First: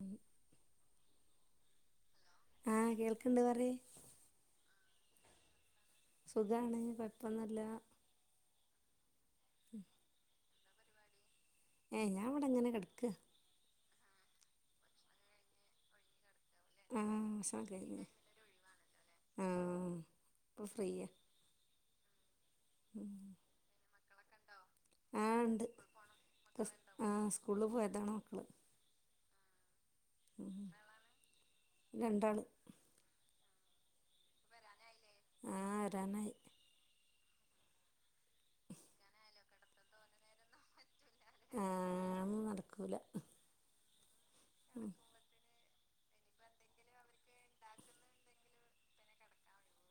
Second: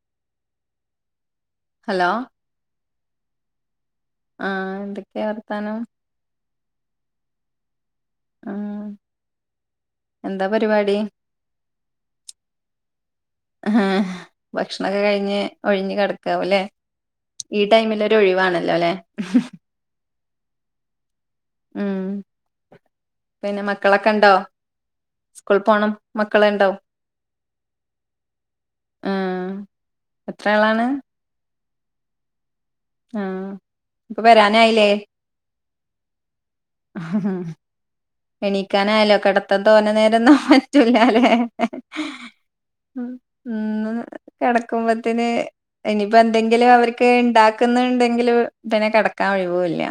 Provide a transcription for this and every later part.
ഉം ഹലോ ആഹ് കേൾക്കിണ്ട് പറി ആഹ് എന്തൊക്കെ വർത്താനം സുഖാണ് കൊയപ്പോന്നൂല്യ ആഹ് ഉം എന്താ പരിപാടി ഏഹ് ഞാൻ ഇവിടെ ഇങ്ങനെ കെട്ക്കാ ആഹ് ഭക്ഷണൊക്കെ കഴിഞ്ഞ് ഒഴിഞ്ഞ് കെടക്കാവുല്ലേ ആഹ് ഈ ഭക്ഷണം ടൈമില് കഴിഞ്ഞ് ഒരു ഒഴിവാണല്ലോ അല്ലെ ഇപ്പൊഫ്രീ ഉം പിന്നെ മക്കളൊക്കെ ഇണ്ടോ ആഹ് ഇണ്ട് ആഹ് സ്കൂളിൽ പോയതാണ് മക്കള് ആഹ് എത്ര എത്രളാണ് ആളാണ് രണ്ടാള് ആഹ് ഇപ്പൊ വരാനായില്ലേ ആഹ് വാരാനായി എണീക്കാനായാലോ കെടത്തം തോന്നെ നേരംഒന്നും പറ്റൂല്ലല്ലേ ആഹ് ഒന്നും നടക്കൂല ഇന്ന്കിടക്കുമ്പത്തിന് ഇനിപ്പോ എന്തെങ്കിലും അവർക്ക് ഉണ്ടാക്കുന്നുണ്ടെങ്കില് പിന്നെ കിടക്കാൻ ഒഴിവുല്ല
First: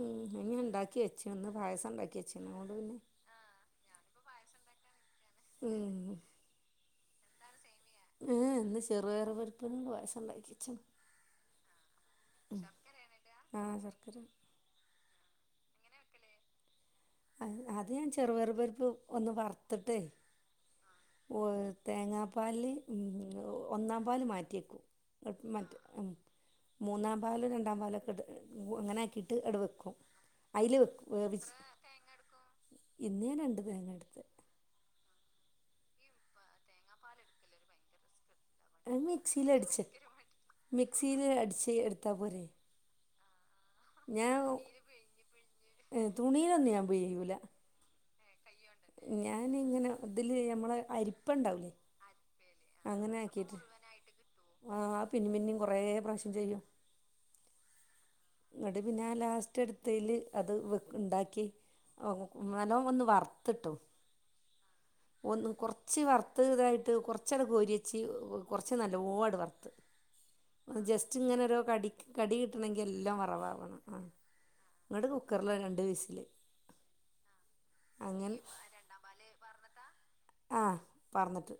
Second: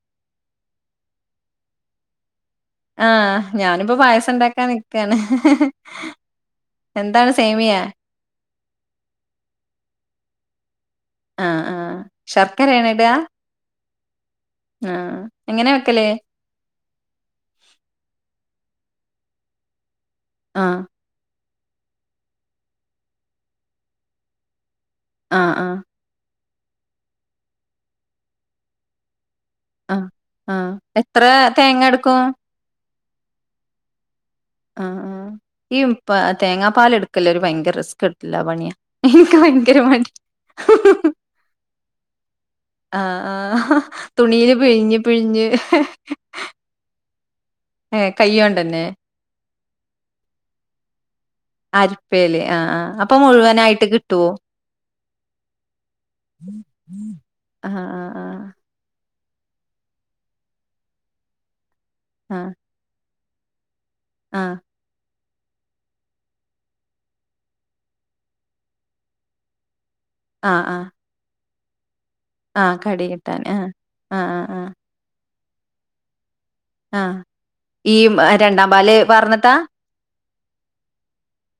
ഉം അത് ഇണ്ടാക്കി വെച്ചു ഇന്ന് പായസംഇണ്ടാക്കി [unintelligible] ആഹ് ഞാനിപ്പോ പായസം ഇണ്ടാക്കാന് നിക്കാണ് ഉം എന്താണ് സേമിയാ എഹേ ഇന്ന് ചെറുപയർ പരിപ്പോണ്ട് പായസംഇണ്ടാക്കേച്ച് ആഹ് ആഹ് ശർക്കരേണൊ ഇടാ ആഹ് ആഹ് എങ്ങനെ വെക്കല് അ അത് ഞാൻ ചെറുപയർപരിപ്പ് ഒന്ന് വർത്തിട്ട് ആഹ് തേങ്ങാപാലില് ഒന്നാം പാൽ മാറ്റി വെക്കും ആഹ് മറ്റ് ആഹ് മൂന്നാം പാലും രണ്ടാം പാലൊക്കെ ഇട്ട് അങ്ങനെ ആക്കിയിട്ട് അട് വയ്ക്കും ആഹ് ക്കും ആഹ് അയില് എത്ര വേവിച്ചു തേങ്ങ എടുക്കും ഇന്ന് ഞാൻരണ്ട് തേങ്ങ എടുത്ത് ആഹ് ആഹ്ഈ തേങ്ങാ പാല് എടുക്കല് ഒരു ഭയങ്കര റിസ്കില്ലെ പണിയാ എനിക്ക് മിക്സിയിൽ ഭയങ്കര അടിച്ച മടി മിക്സിയിൽ അടിച്ച് എടുത്ത പോരെ ആഹ് ആഹ് തുണിയില് പിഴിഞ്ഞ് പിഴിഞ്ഞ് ഏയ് തുണയിലൊന്നും ഞാൻ പിയ്യൂല ഏ കയ്യൊ ഞാനിങ്ങനെ ഇതില് മ്മളെ അരിപ്പ ഉണ്ടാവുലെ അരിപ്പേല് ആഹ് ആ ഹ്അപ്പൊ മുഴുവനായിട്ട് കിട്ടോ ആഹ് പിന്ന പിന്നെയും കൊറേ പ്രവശ്യം ആഹ് ആഹ് ആഹ് ഇങ്ങ്ട്ട് പിന്നെ ആ ലാസ്റ്റ് എടുത്തേല് അത് വ് ഇണ്ടാക്കി ഓ ആഹ് ആഹ് നല്ലോണം ഒന്ന് വർത്തിട്ടു ആഹ് ഒന്ന് കൊറച്ച് വറ്ത്ത് ഇതായിട്ട് കൊറച്ച് കോരിയച്ച് കൊറച്ച് നല്ലോം വറ്ത്ത് [inaudible] ജസ്റ്റ് ഇങ്ങനെ ഒരു കടി കടി ആ കിട്ടണങ്കിൽ കടി എല്ലാം കിട്ടാൻ ആ വറവാകണം ആഹ് ആ ആ ആ ന്നട്ട് കുക്കറില് രണ്ട് വിസില് ആ ഈ അങ്ങനെ രണ്ടാം പാല് പാർന്നട്ട് ആഹ് പാറ്ന്ന്ട്ട്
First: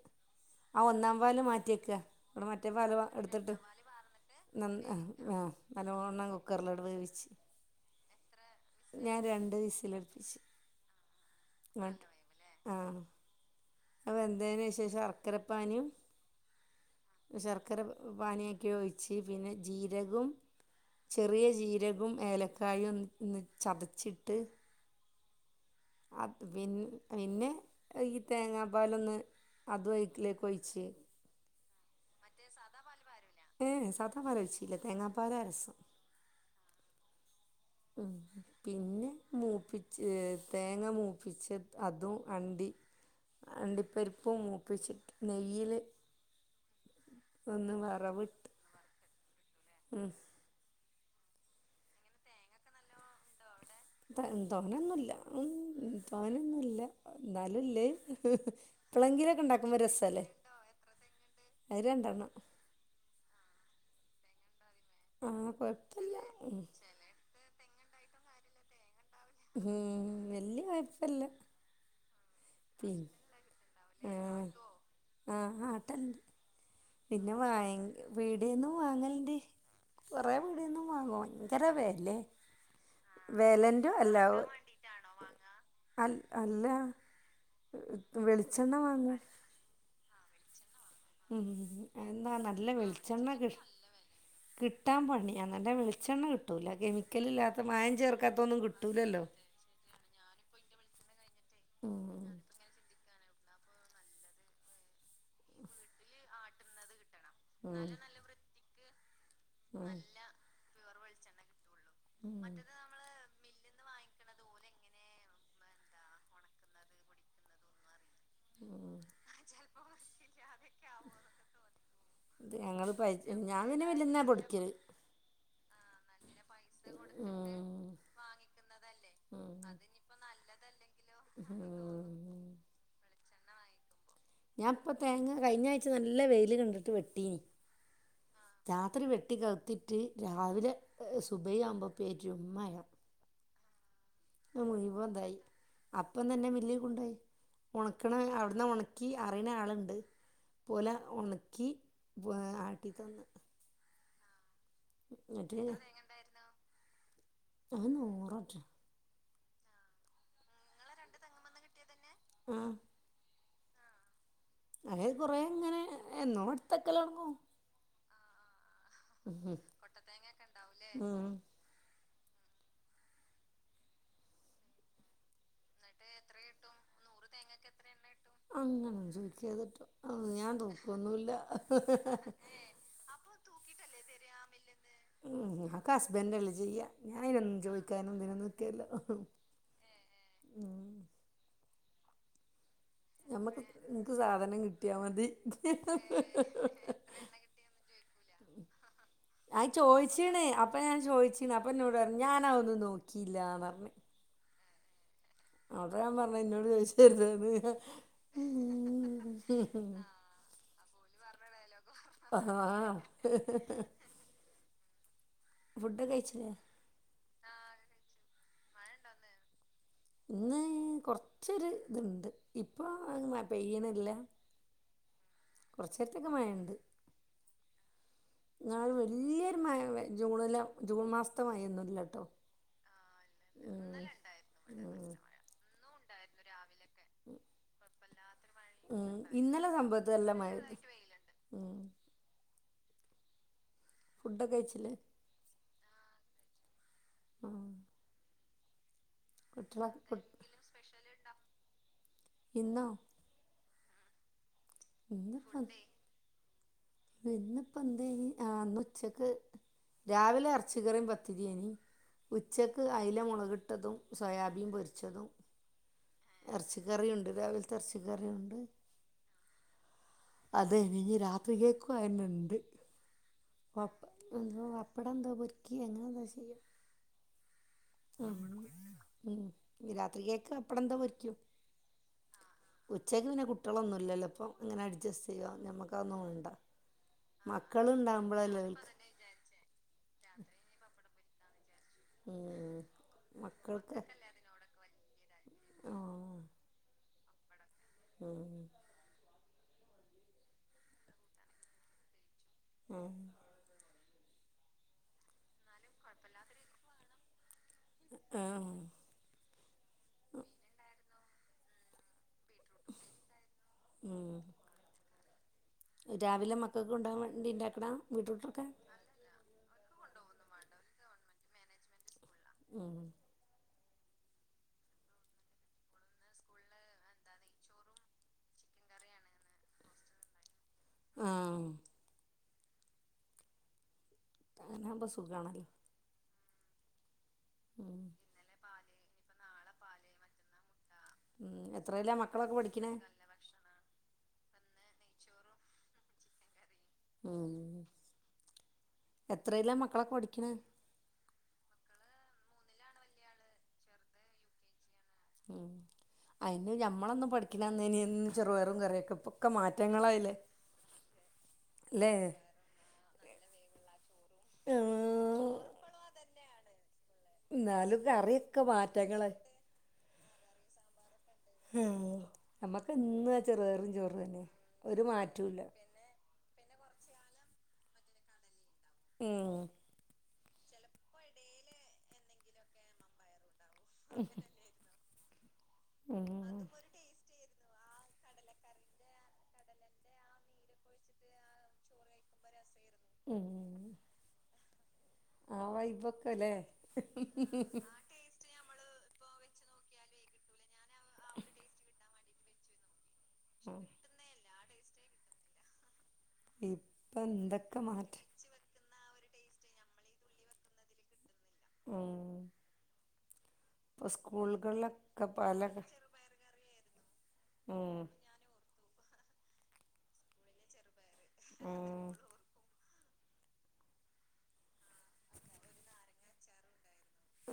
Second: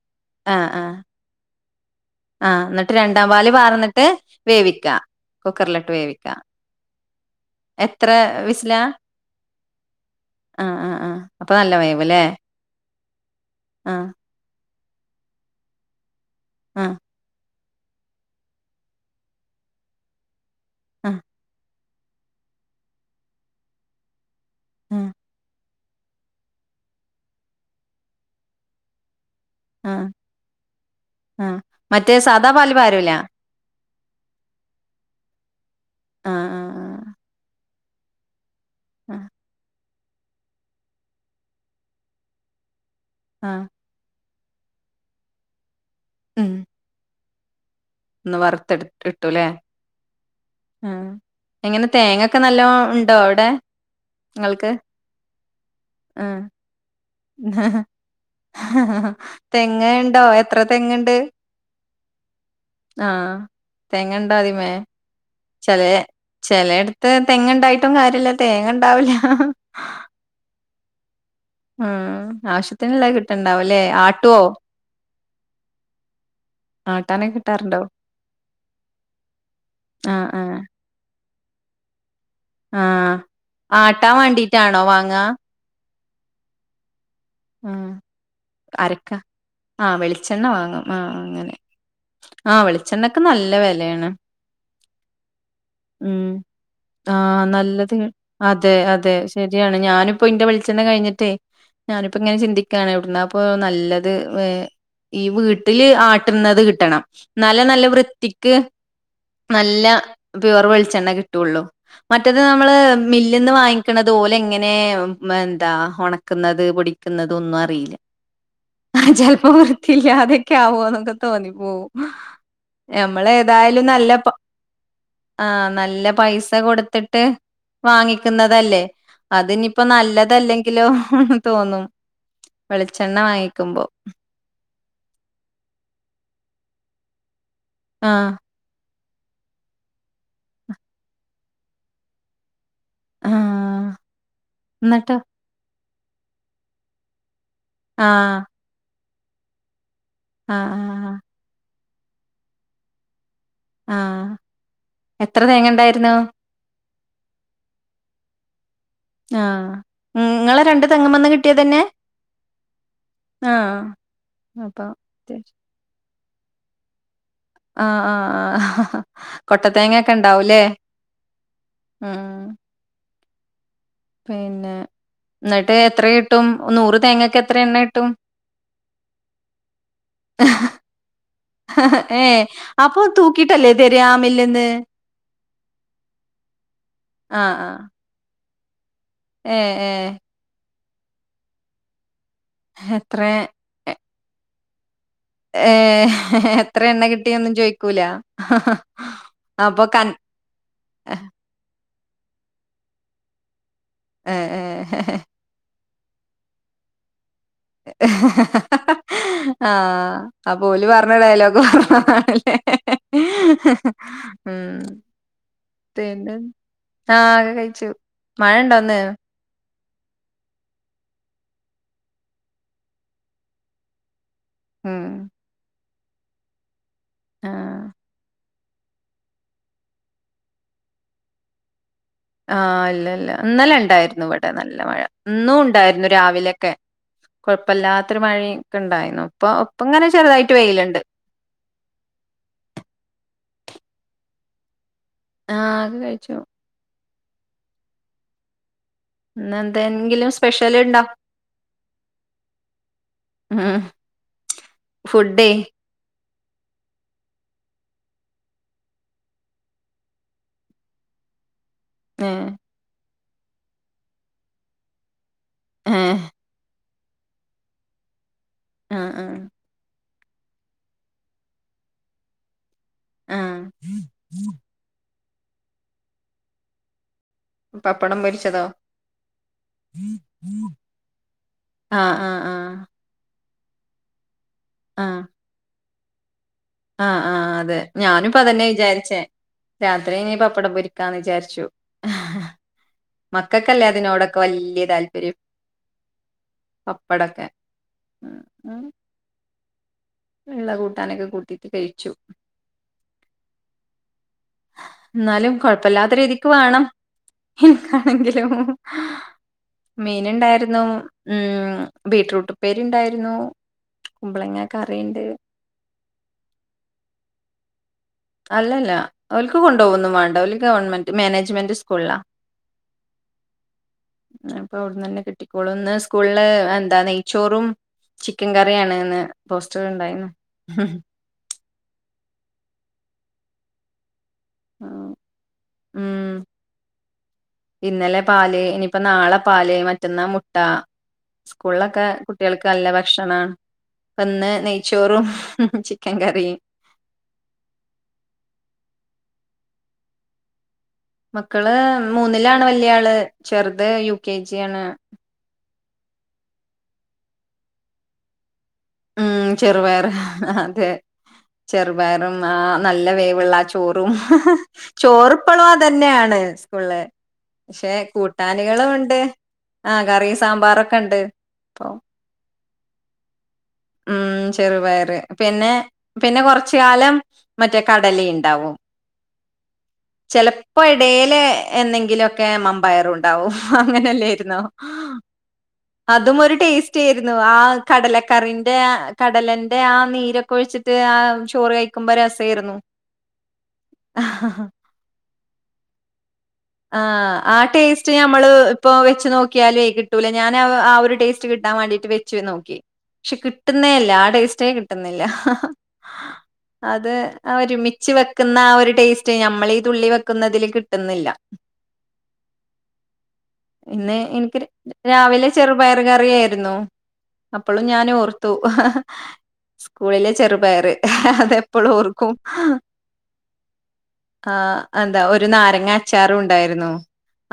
ആ ഒന്നാം പാല് മാറ്റിവെക്ക ഇങ്ങ്ട്ട് ആ മറ്റേ എന്നിട്ട് പാല് രണ്ടാം എടുത്തിട്ട് പാല് രണ്ടാംപാല് പാർന്നിട്ട് പാറന്ന്ട്ട് വേവിക്കാ ആഹ് കുക്കറിലിട്ട് നല്ലോണം വേവിക്കാ കുക്കറില് ഇട്ട് വേവിച്ച എത്ര വിസിലാ വിസിലടുപ്പിച്ച് ആഹ് ആഹ് ആഹ് അപ്പൊ നല്ല ഇങ്ങോട്ട് വേവ് ല്ലേ ആ അത് വെന്തേയിന് ശേഷം ശർക്കരപ്പാനിയും ആ ശർക്കര പാനിയാക്കിഒഴിച്ച് പിന്നെ ജീരകം ആ ചെറിയ ജീരകവും ഏലക്കായും ഒന്ന്ചതച്ചിട്ട് ഉം അ പി പിന്നെ ഈ തേങ്ങാപ്പാലൊന്ന് ആ അതും അതിലേക്ക് ഒഴിച്ച് ആ മറ്റേ സാദാ പാല് പാരൂല ഏ സാദാപ്പാൽ ഒഴിച്ചില്ല തേങ്ങാപ്പാല രസം ആ ആ ആ ഉം പിന്നെ ആ മൂപ്പി ച തേങ്ങ മൂപ്പിച്ച അതും അണ്ടി ആ. അണ്ടിപ്പരിപ്പും മൂപ്പിച്ചിട്ട് നെയ്യിൽ ഉം ഒന്ന് വറ ഒന്ന് വറുത്തെടു ഇട്ടല്ലേ ഉം ഉം എങ്ങനെ തേങ്ങൊക്കെ നല്ലോ ഉണ്ടോ അവിടെ നിങ്ങൾക്ക് തോനൊന്നുല്ല ഉം ആ തോനൊന്നുല്ല എന്നാലുംല്ലേ എപ്പളെങ്കിലൊക്കെ ഇണ്ടാക്കുമ്പോ തെങ്ങ് ഉണ്ടോ രസല്ലേ എത്ര തെങ്ങ്ണ്ട് അത് രണ്ടെണ്ണം ആഹ് തേങ്ങ ഉണ്ടോ അതിമേ ആഹ് ചില കൊഴപ്പല്ല ഉം ചിലടു തെങ്ങ് ഉണ്ടായിട്ടും കാര്യമില്ല തേങ്ങ ഉണ്ടാവില്ല ഉം വല്യ കുഴപ്പല്ല ഉം ആവശ്യത്തിന്ള്ള കിട്ടണ്ടാവും അല്ലേ ആട്ടുവോ ആഹ് ആഹ് ആട്ടല്ണ്ട് ആട്ടാനൊക്കെ പിന്നെ വാങ്ങ കിട്ടാറുണ്ടോ പീടെയെന്നു വാങ്ങലുണ്ട് ആഹ് കൊറെേ ആഹ് വീടന്നും വാങ്ങ ഭയങ്കര വേലേ ആഹ് വേലെന്റെ ആട്ടാൻ വേല വേണ്ടീട്ടാണോ വാങ്ങാ അ അല്ല ആഹ് വെളിച്ചെണ്ണ വാങ്ങ അരക്ക ആഹ് വെളിച്ചെണ്ണ വാങ്ങും ആഹ് ഉം അങ്ങനെ എന്നന്താ ആഹ് നല്ല വെളിച്ചെണ്ണക്ക് വെളിച്ചെണ്ണ നല്ല കിട്ട വെലേണ് കിട്ടാൻ പണി നല്ല വെളിച്ചെണ്ണ ഉം കിട്ടൂല കെമിക്കല ആഹ് ഇല്ലാത്ത നല്ലത് മായം ചേർക്കാത്ത ഒന്നും അതെ അതെ കിട്ടൂലല്ലോ ശരിയാണ് ഞാനിപ്പോ ഇന്റെ വെളിച്ചെണ്ണ കിഴിഞ്ഞിട്ടേ ഇപ്പൊ ഇങ്ങനെ ചിന്തിക്കാണ് എവിടുന്നപ്പൊ നല്ലത് ഈ വീട്ടില് ആട്ടുന്നത് കിട്ടണം എന്നാലേ നല്ല വൃത്തിക്ക് നല്ല പ്യുവർ വെളിച്ചെണ്ണ കിട്ടുള്ളൂ മറ്റത് നമ്മള് പീടികന്ന് വാങ്ങിക്കണത് ഓൽ എങ്ങനെ എന്താ ഉണക്കുന്നത് പൊടിക്കുന്നത് ക്കതൊന്നും അറിയില്ല ഉം ചിലപ്പോ വൃത്തിയില്ലാതൊക്കെ ആവോ എന്നൊക്കെ തോന്നിപ്പോവും ഇത് ഞങ്ങള് നമ്മള് പരിചയം ഞാ പിന്നെ ഏതായാലും നല്ല മില്ലിന്ന പ പൊടിക്കൽ ആഹ് നല്ല പൈസ കൊടുത്തിട്ട് വാങ്ങിക്കുന്നതല്ലേ അതിനിപ്പോ നല്ലതല്ലെ ആഹ് വെളിച്ചെണ്ണ വാങ്ങിക്കുമ്പോ ഞാൻ ഇപ്പ തേങ്ങ കഴിഞ്ഞ ആഴ്ച നല്ല വെയില് കണ്ടിട്ട് വെട്ടീനി ആഹ് രാത്രി വെട്ടിക്കവുത്തിട്ട് രാവിലെ സുബഹി ആവുമ്പോൾ പേറ്റും മഴ ആഹ് മുഴവന് എന്നിട്ടോ എന്തായി അപ്പ തന്നെ മില്ലിൽ കൊണ്ടോയി ഉണക്കണ ആഹ് അവിടുന്ന് ഉണക്കി അറിയണ ആളുണ്ട് ആഹ് പോലെ ആഹ് ഉണക്കി ഇ ആട്ടി തന്ന് ആഹ് എത്ര അത്ത് തേങ്ങ ഉണ്ടായിരുന്നു നൂററ്റെ ആഹ് ഉം ങ്ങളെ രണ്ട് തെങ്ങുമന്ന് കിട്ടിയതന്നെ ആഹ് ആഹ് അപ്പൊ അത കൊറെേങ്ങനെ എന്നോ എടുത്തക്കലോടങ്ങും ആഹ് ആഹ് കൊട്ടത്തേങ്ങൊക്കെ ഉണ്ടാവൂല്ലേ ഉം ഉം പിന്നെ എന്നി കിട്ടും നൂറ് തേങ്ങക്ക്‌ എത്ര എണ്ണ കിട്ടും അങ്ങന ഒന്നും ചോയ്ക്കരുത് ട്ടോ ഓഹ് ഞാൻ തൂക്കൊന്നുല്ല അപ്പൊ ഏഹ് അപ്പൊ തൂക്കിട്ടല്ലേ തരാ തര മില്ല്ന്ന് മില്ലിന്നു മ്മ്ഹ്. അക്ക് ഹസ്ബൻറല്ലേ ചെയ്യാ ആഹ് ഞാനയിനന്നും ആഹ് ചോയ്ക്കാനും തിനൊന്നും നിക്കല്ല.. ഏഹ് ഏഹ് ഉം ഹേ നമ്മക്ക് ഇൻക്ക് സാധനം കിട്ടിയാ മതി.. ഏഹ്. എത്ര എണ്ണേ കിട്ടിയന്നും ചോയ്ക്കൂല.. ആയി. അപ്പൊ കൻ ചോയിച്ചീണ്. അപ്പൊ ഞാ ചോയ്ച്ചിണ്. അപ്പന്നോട് പറഞ്ഞ് ഞാനാ ഒന്നും നോക്കിയില്ലാന്നർഞ്ഞ്. ഏഹ് ഏഹ് അത ഞാപറഞ്ഞത് ന്നോട് ചോയിച്ച ര്ത് ന്ന്.. [unintelligible] ആഹ്. അപ്പൊ. ഓല് പറഞ്ഞ ഡയലോഗ് പറഞ്ഞണല്ലേ.. ആഹ് ഉം ഫുഡൊക്കെ പിന്നെ കഴിച്ചില്ലേ ആ കെ. കഴിച്ചു മഴ ഇണ്ടോ ഒന്ന്. ഇന്ന് കൊറച്ചൊരു ഇത്ണ്ട് ഇപ്പൊ പെയ്യ്ണ്ല്ല.. ഉം കൊറച്ചരത്തെക് മഴണ്ട്.. ആഹ് ന്നാൾ. വല്ല്യരു മയവെ. ജൂണില ജൂൺ മാസത്തെ മയൊന്നുംല്ലട്ടോ.. ആഹ. ഇല്ല ഇല്ല ഇന്നലെണ്ടായിര്ന്നു. ഇവിടെ നല്ല മഴ ഇന്നുണ്ടായിരുന്നു രാവിലൊക്കെ.. കൊഴപ്പല്ലാത്തൊരു മഴ ക്കെ ഉം ണ്ടായിന്നു. ഇപ്പൊ ഇന്നലെ ഇപ്പങ്ങനെ സംഭവത്ത് നല്ല ചെറുതായിട്ട് മഴെയ്ത്. വെയിലുണ്ട്.. ഉം ഫുഡ് ഒക്കെ കെയിച്ചില്ലെ. ആ അഒക്കെ കഴിച്ചു.. ഉം ഇന്ന് കുട്ട്യളെ കു എന്തെങ്കിലും സ്പെഷ്യല്ണ്ടോ.. ഇന്നോ ആഹ് ഇന്ന് [unintelligible] ഇന്നിപ്പോ എന്തേന്. ആ, ന്ന്‌. ഉച്ചക്ക് രാവിലെ എറച്ചി കറിം. പത്തിരിഎനി.. ഏഹ് ഉച്ചക്ക് അയില മൊളകിട്ടതും സോയാബീൻ. പൊരിച്ചതും.. ഏ എറച്ചിക്കറിയുണ്ട്. രാവിൽത്തെ എറച്ചിക്കറിയുണ്ട്... ആ, ആ. അതെനെ. ഇഞ്ഞി. രാത്രി കേക്കും അയെന്നെ ണ്ട്. ആഹ് വപ്പ. ന്തോ. വപ്പടെന്തോ പൊരിക്കെ. അങ്ങനെഎന്തോ. ചെയ്യ.. പപ്പടം ഉം പൊരിച്ചതോ രാത്രി കേക്ക് വപ്പടെന്തോ പൊരിക്യും. ആ, ആ, ആ.. ച്ചക്ക് പിന്നെ കുട്ടിളൊന്നു. ഇല്ലല്ലോ പ്പം ങ്ങനെ അഡ്ജസ്റ്റ് ചെയ്യുവ. ഞ മക്കഅന്നും വണ്ട.. ആ ആ ആ. അതെ ഞാനും. പ്പതന്നെ വിചാരിച്ചേ. രാത്രി ഇനി. പപ്പടം പൊരിക്കാന്ന് വിചാരിച്ചു. മ്മ്ഹ്. മക്കൾക്ക്. വല്ല്യ താല്പര്യം. പപ്പടൊക്കെ.. മ്മ് ള്ളകൂട്ടാനൊക്കെ. കൂട്ടീട്ട്. കെഴിച്ചു.. ഉം ന്നാലും കൊഴപ്പല്ലാത്ത രീതിക്ക് വേണം ഇൻക്കാണെങ്കിലും.. ആഹ് മീൻ ണ്ടായിരുന്നു. മ്മ്ഹ്. ബീട്ട്റൂട്ടും.. പ്പേരി ണ്ടായിരുന്നു. ഉം കുമ്പളങ്ങ കറിയ് ണ്ട്.. രാവിലെ. മക്കക്ക് കൊണ്ട് വാൻ. വേണ്ടിണ്ടാക്ണാ.. അല്ലല്ല. ഓൽക്. കൊണ്ടൊവൊന്നും. മാണ്ട. ഓൽ. ഗവൺമെന്റ് മാനേജ്മെന്റ് സ്കൂള ആ.. മ്മ്ഹ്. അപ്പൊ അവട്ന്ന്ന്നെ. കിട്ടിക്കോളൂ ന്ന് സ്കൂള് എന്താ നെയ്ച്ചോറും.. ചിക്കൻ കറിയാണ്ന്ന്. പോസ്റ്റർ ഉണ്ടായിന്ന്.. ഉം അങ്ങനാവുമ്പോ സുഖാണല്ലോ ഉം ഉം ഇന്നലെ പാല് ഇനിയിപ്പോ നാളെ പാല് മറ്റന്നാ മുട്ട ഉം സ്കൂള് ഒക്കെ എത്രയിലാ മക്കളൊക്കെ കുട്ടികൾക്ക് നല്ല പഠിക്കണേ ഭക്ഷണാ ഇപ്പ ഇന്ന് നെയ്ച്ചോറും ചിക്കൻ കറിയും ഉം എത്രയിലാ മക്കളൊക്കെ പഠിക്കണ മക്കള് മൂന്നിലാണ് വല്യാള് ചെറുത് യു കെ ജിയാണ് ഉം അയിന് ഞമ്മളൊന്നു പഠിക്കിണന്നേന് എന്നും ചെറുപയറും കറിയും ഉം ഇപ്പൊക്കെ ചെറുപയർ മാറ്റങ്ങളായിലെ അതെ ചെറുപയറും ആഹ് നല്ല വേവുള്ള ആഹ് ചോറും ചോറുപ്പളും അതന്നെയാണ് സ്കൂള് പക്ഷെ എന്നാലും കറിയൊക്കെ കൂട്ടാനുകളുമുണ്ട് മാറ്റങ്ങളായി ആഹ് കറിയും സാമ്പാറൊക്കെണ്ട് ഉം നമ്മക്ക് എന്നും ആഹ് ചെറുപയറും ചോറും ഉം തന്നെ ഒരു ചെറുപയറ് മാറ്റുല്ല പിന്നെ പിന്നെ കൊറച്ചു കാലം മറ്റേ കടലയുണ്ടാവും ഉം ചിലപ്പോ ഇടയില് എന്നെ ങ്കിലുമൊക്കെ മമ്പയറു ണ്ടാവും അങ്ങനെയല്ലായിരുന്നോ ഉം അതുമൊരു ടേസ് റ്റായിരുന്നു ആഹ് കടലക്കറിൻ ആഹ് കടലന്റെ ആഹ് നീരൊക്കെ ഒഴിച്ചിട്ട് ആഹ് ചോറ് കഴിക്കുമ്പോ രസായിരുന്നു ആഹ് ഹാ ആഹ് വൈബൊക്കെ അല്ലേ ആഹ് ആഹ് ടേസ് ഞമ്മള് ഇപ്പോ വെച്ച് നോക്കിയാലും കിട്ടൂല ഞാൻ ആഹ് ഒരു ടേസ്റ്റ് കിട്ടാൻ വേണ്ടിട്ട് വെച്ച് നോക്കി പക്ഷെ കിട്ടുന്നേയില്ല ആഹ് ടേസ്റ്റേ കിട്ടുന്നില്ല അത് ഇപ്പൊ എന്തൊക്കെ ഒരുമിച്ച് മാറ്റം വെക്കുന്ന ആഹ് ഒരു ടേസ്റ്റ് ഞമ്മളീ തുള്ളി വെക്കുന്നതില് കിട്ടുന്നില്ല ഉം ഇപ്പൊ ഇന്ന് എനിക്ക് സ്കൂളുകളിലൊക്കെ രാവിലെ പല ചെറുപയർ കറിയായിരുന്നു അപ്പോളും ഉം ഞാൻ ഓർത്തു സ്കൂളിലെ ചെറുപയറ് അതെപ്പോളും ഉം ഓർക്കും ആഹ് അതാ ഒരു നാരങ്ങ അച്ചാറും ഉണ്ടായിരുന്നു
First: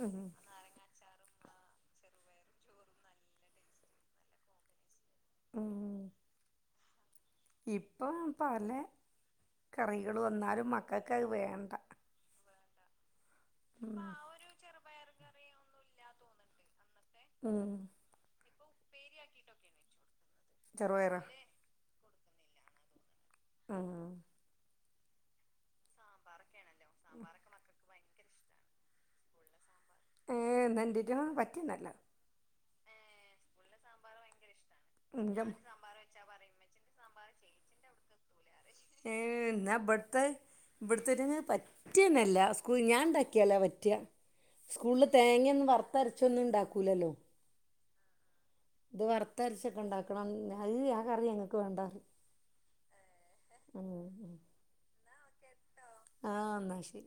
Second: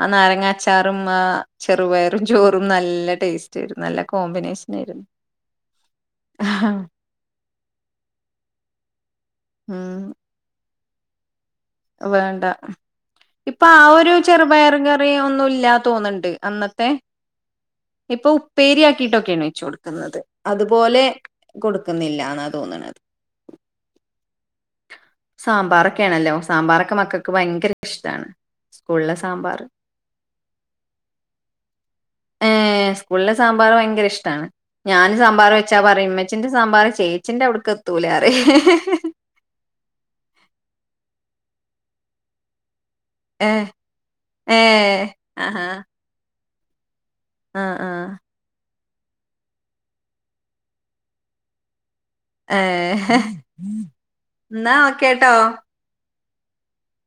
ആഹ് ഉം നാരങ്ങാച്ച ച്ചാറും ആഹ് ചെറുപയറും ചോറും നല്ല ടേസ്റ്റായിരുന്നു നല്ല കോമ്പിനേഷനായിരുന്നു ആഹാ ഇപ്പം പല ഉം കറികൾ വന്നാലും മക്കൾക്കത് വേണ്ട വേണ്ട ഇപ്പൊ ആഹ് ഒരു ചെറുപയർ കറിയൊന്നും ഇല്ല തോന്നുന്നുണ്ട് അന്നത്തെ ഉം ഇപ്പൊ ഉപ്പേരിയാക്കിട്ടൊക്കെയാണ് വെച്ചു കൊടുക്കുന്നത് അതുപോലെ ചെറുപയറോ കൊടുക്കുന്നില്ലാന്നാ തോന്നണത് ആഹ് സാമ്പാറൊക്കെയാണല്ലോ സാമ്പാറൊക്കെ മക്കൾക്ക് ഭയങ്കര ഇഷ്ടാണ് സ്കൂളിലെ സാമ്പാർ ഏഹ് എന്നെന്റെക്കും പറ്റുന്നില്ല ഏഹ് സ്കൂളിലെ സാമ്പാർ ഭയങ്കര ഇഷ്ടമാണ് ഞാൻ സാമ്പാർ ഉമ്മച്ചിയോട് വെച്ചാ പറയും ഉമ്മച്ചിന്റെ സാമ്പാറ് ചേച്ചിന്റെ അവിടെക്ക് എത്തൂല പറയും ഏഹ് എന്നാ ഇബുടത്തെ ഇവിടുത്തേരങ്ങ് പറ്റുന്നേല്ല സ്കൂ ഞാൻ ഉണ്ടാ ക്കേല ഏഹ് പറ്റാ ഏഹ് സ്കൂളിൽ ആഹാ തേങ്ങയൊന്നും വറുത്തരച്ചൊന്നും ഉണ്ടാക്കൂലല്ലോ ആഹ് ആഹ് ഇത് വറുത്തരച്ചൊക്കെ ഉണ്ടാക്കണം അത് ആഹ് കറി ഞങ്ങക്ക് വേണ്ടാ ഏഹ് ഉം ഉം എന്നാ ഓക്കേട്ടോ ആഹ് എന്നാശരി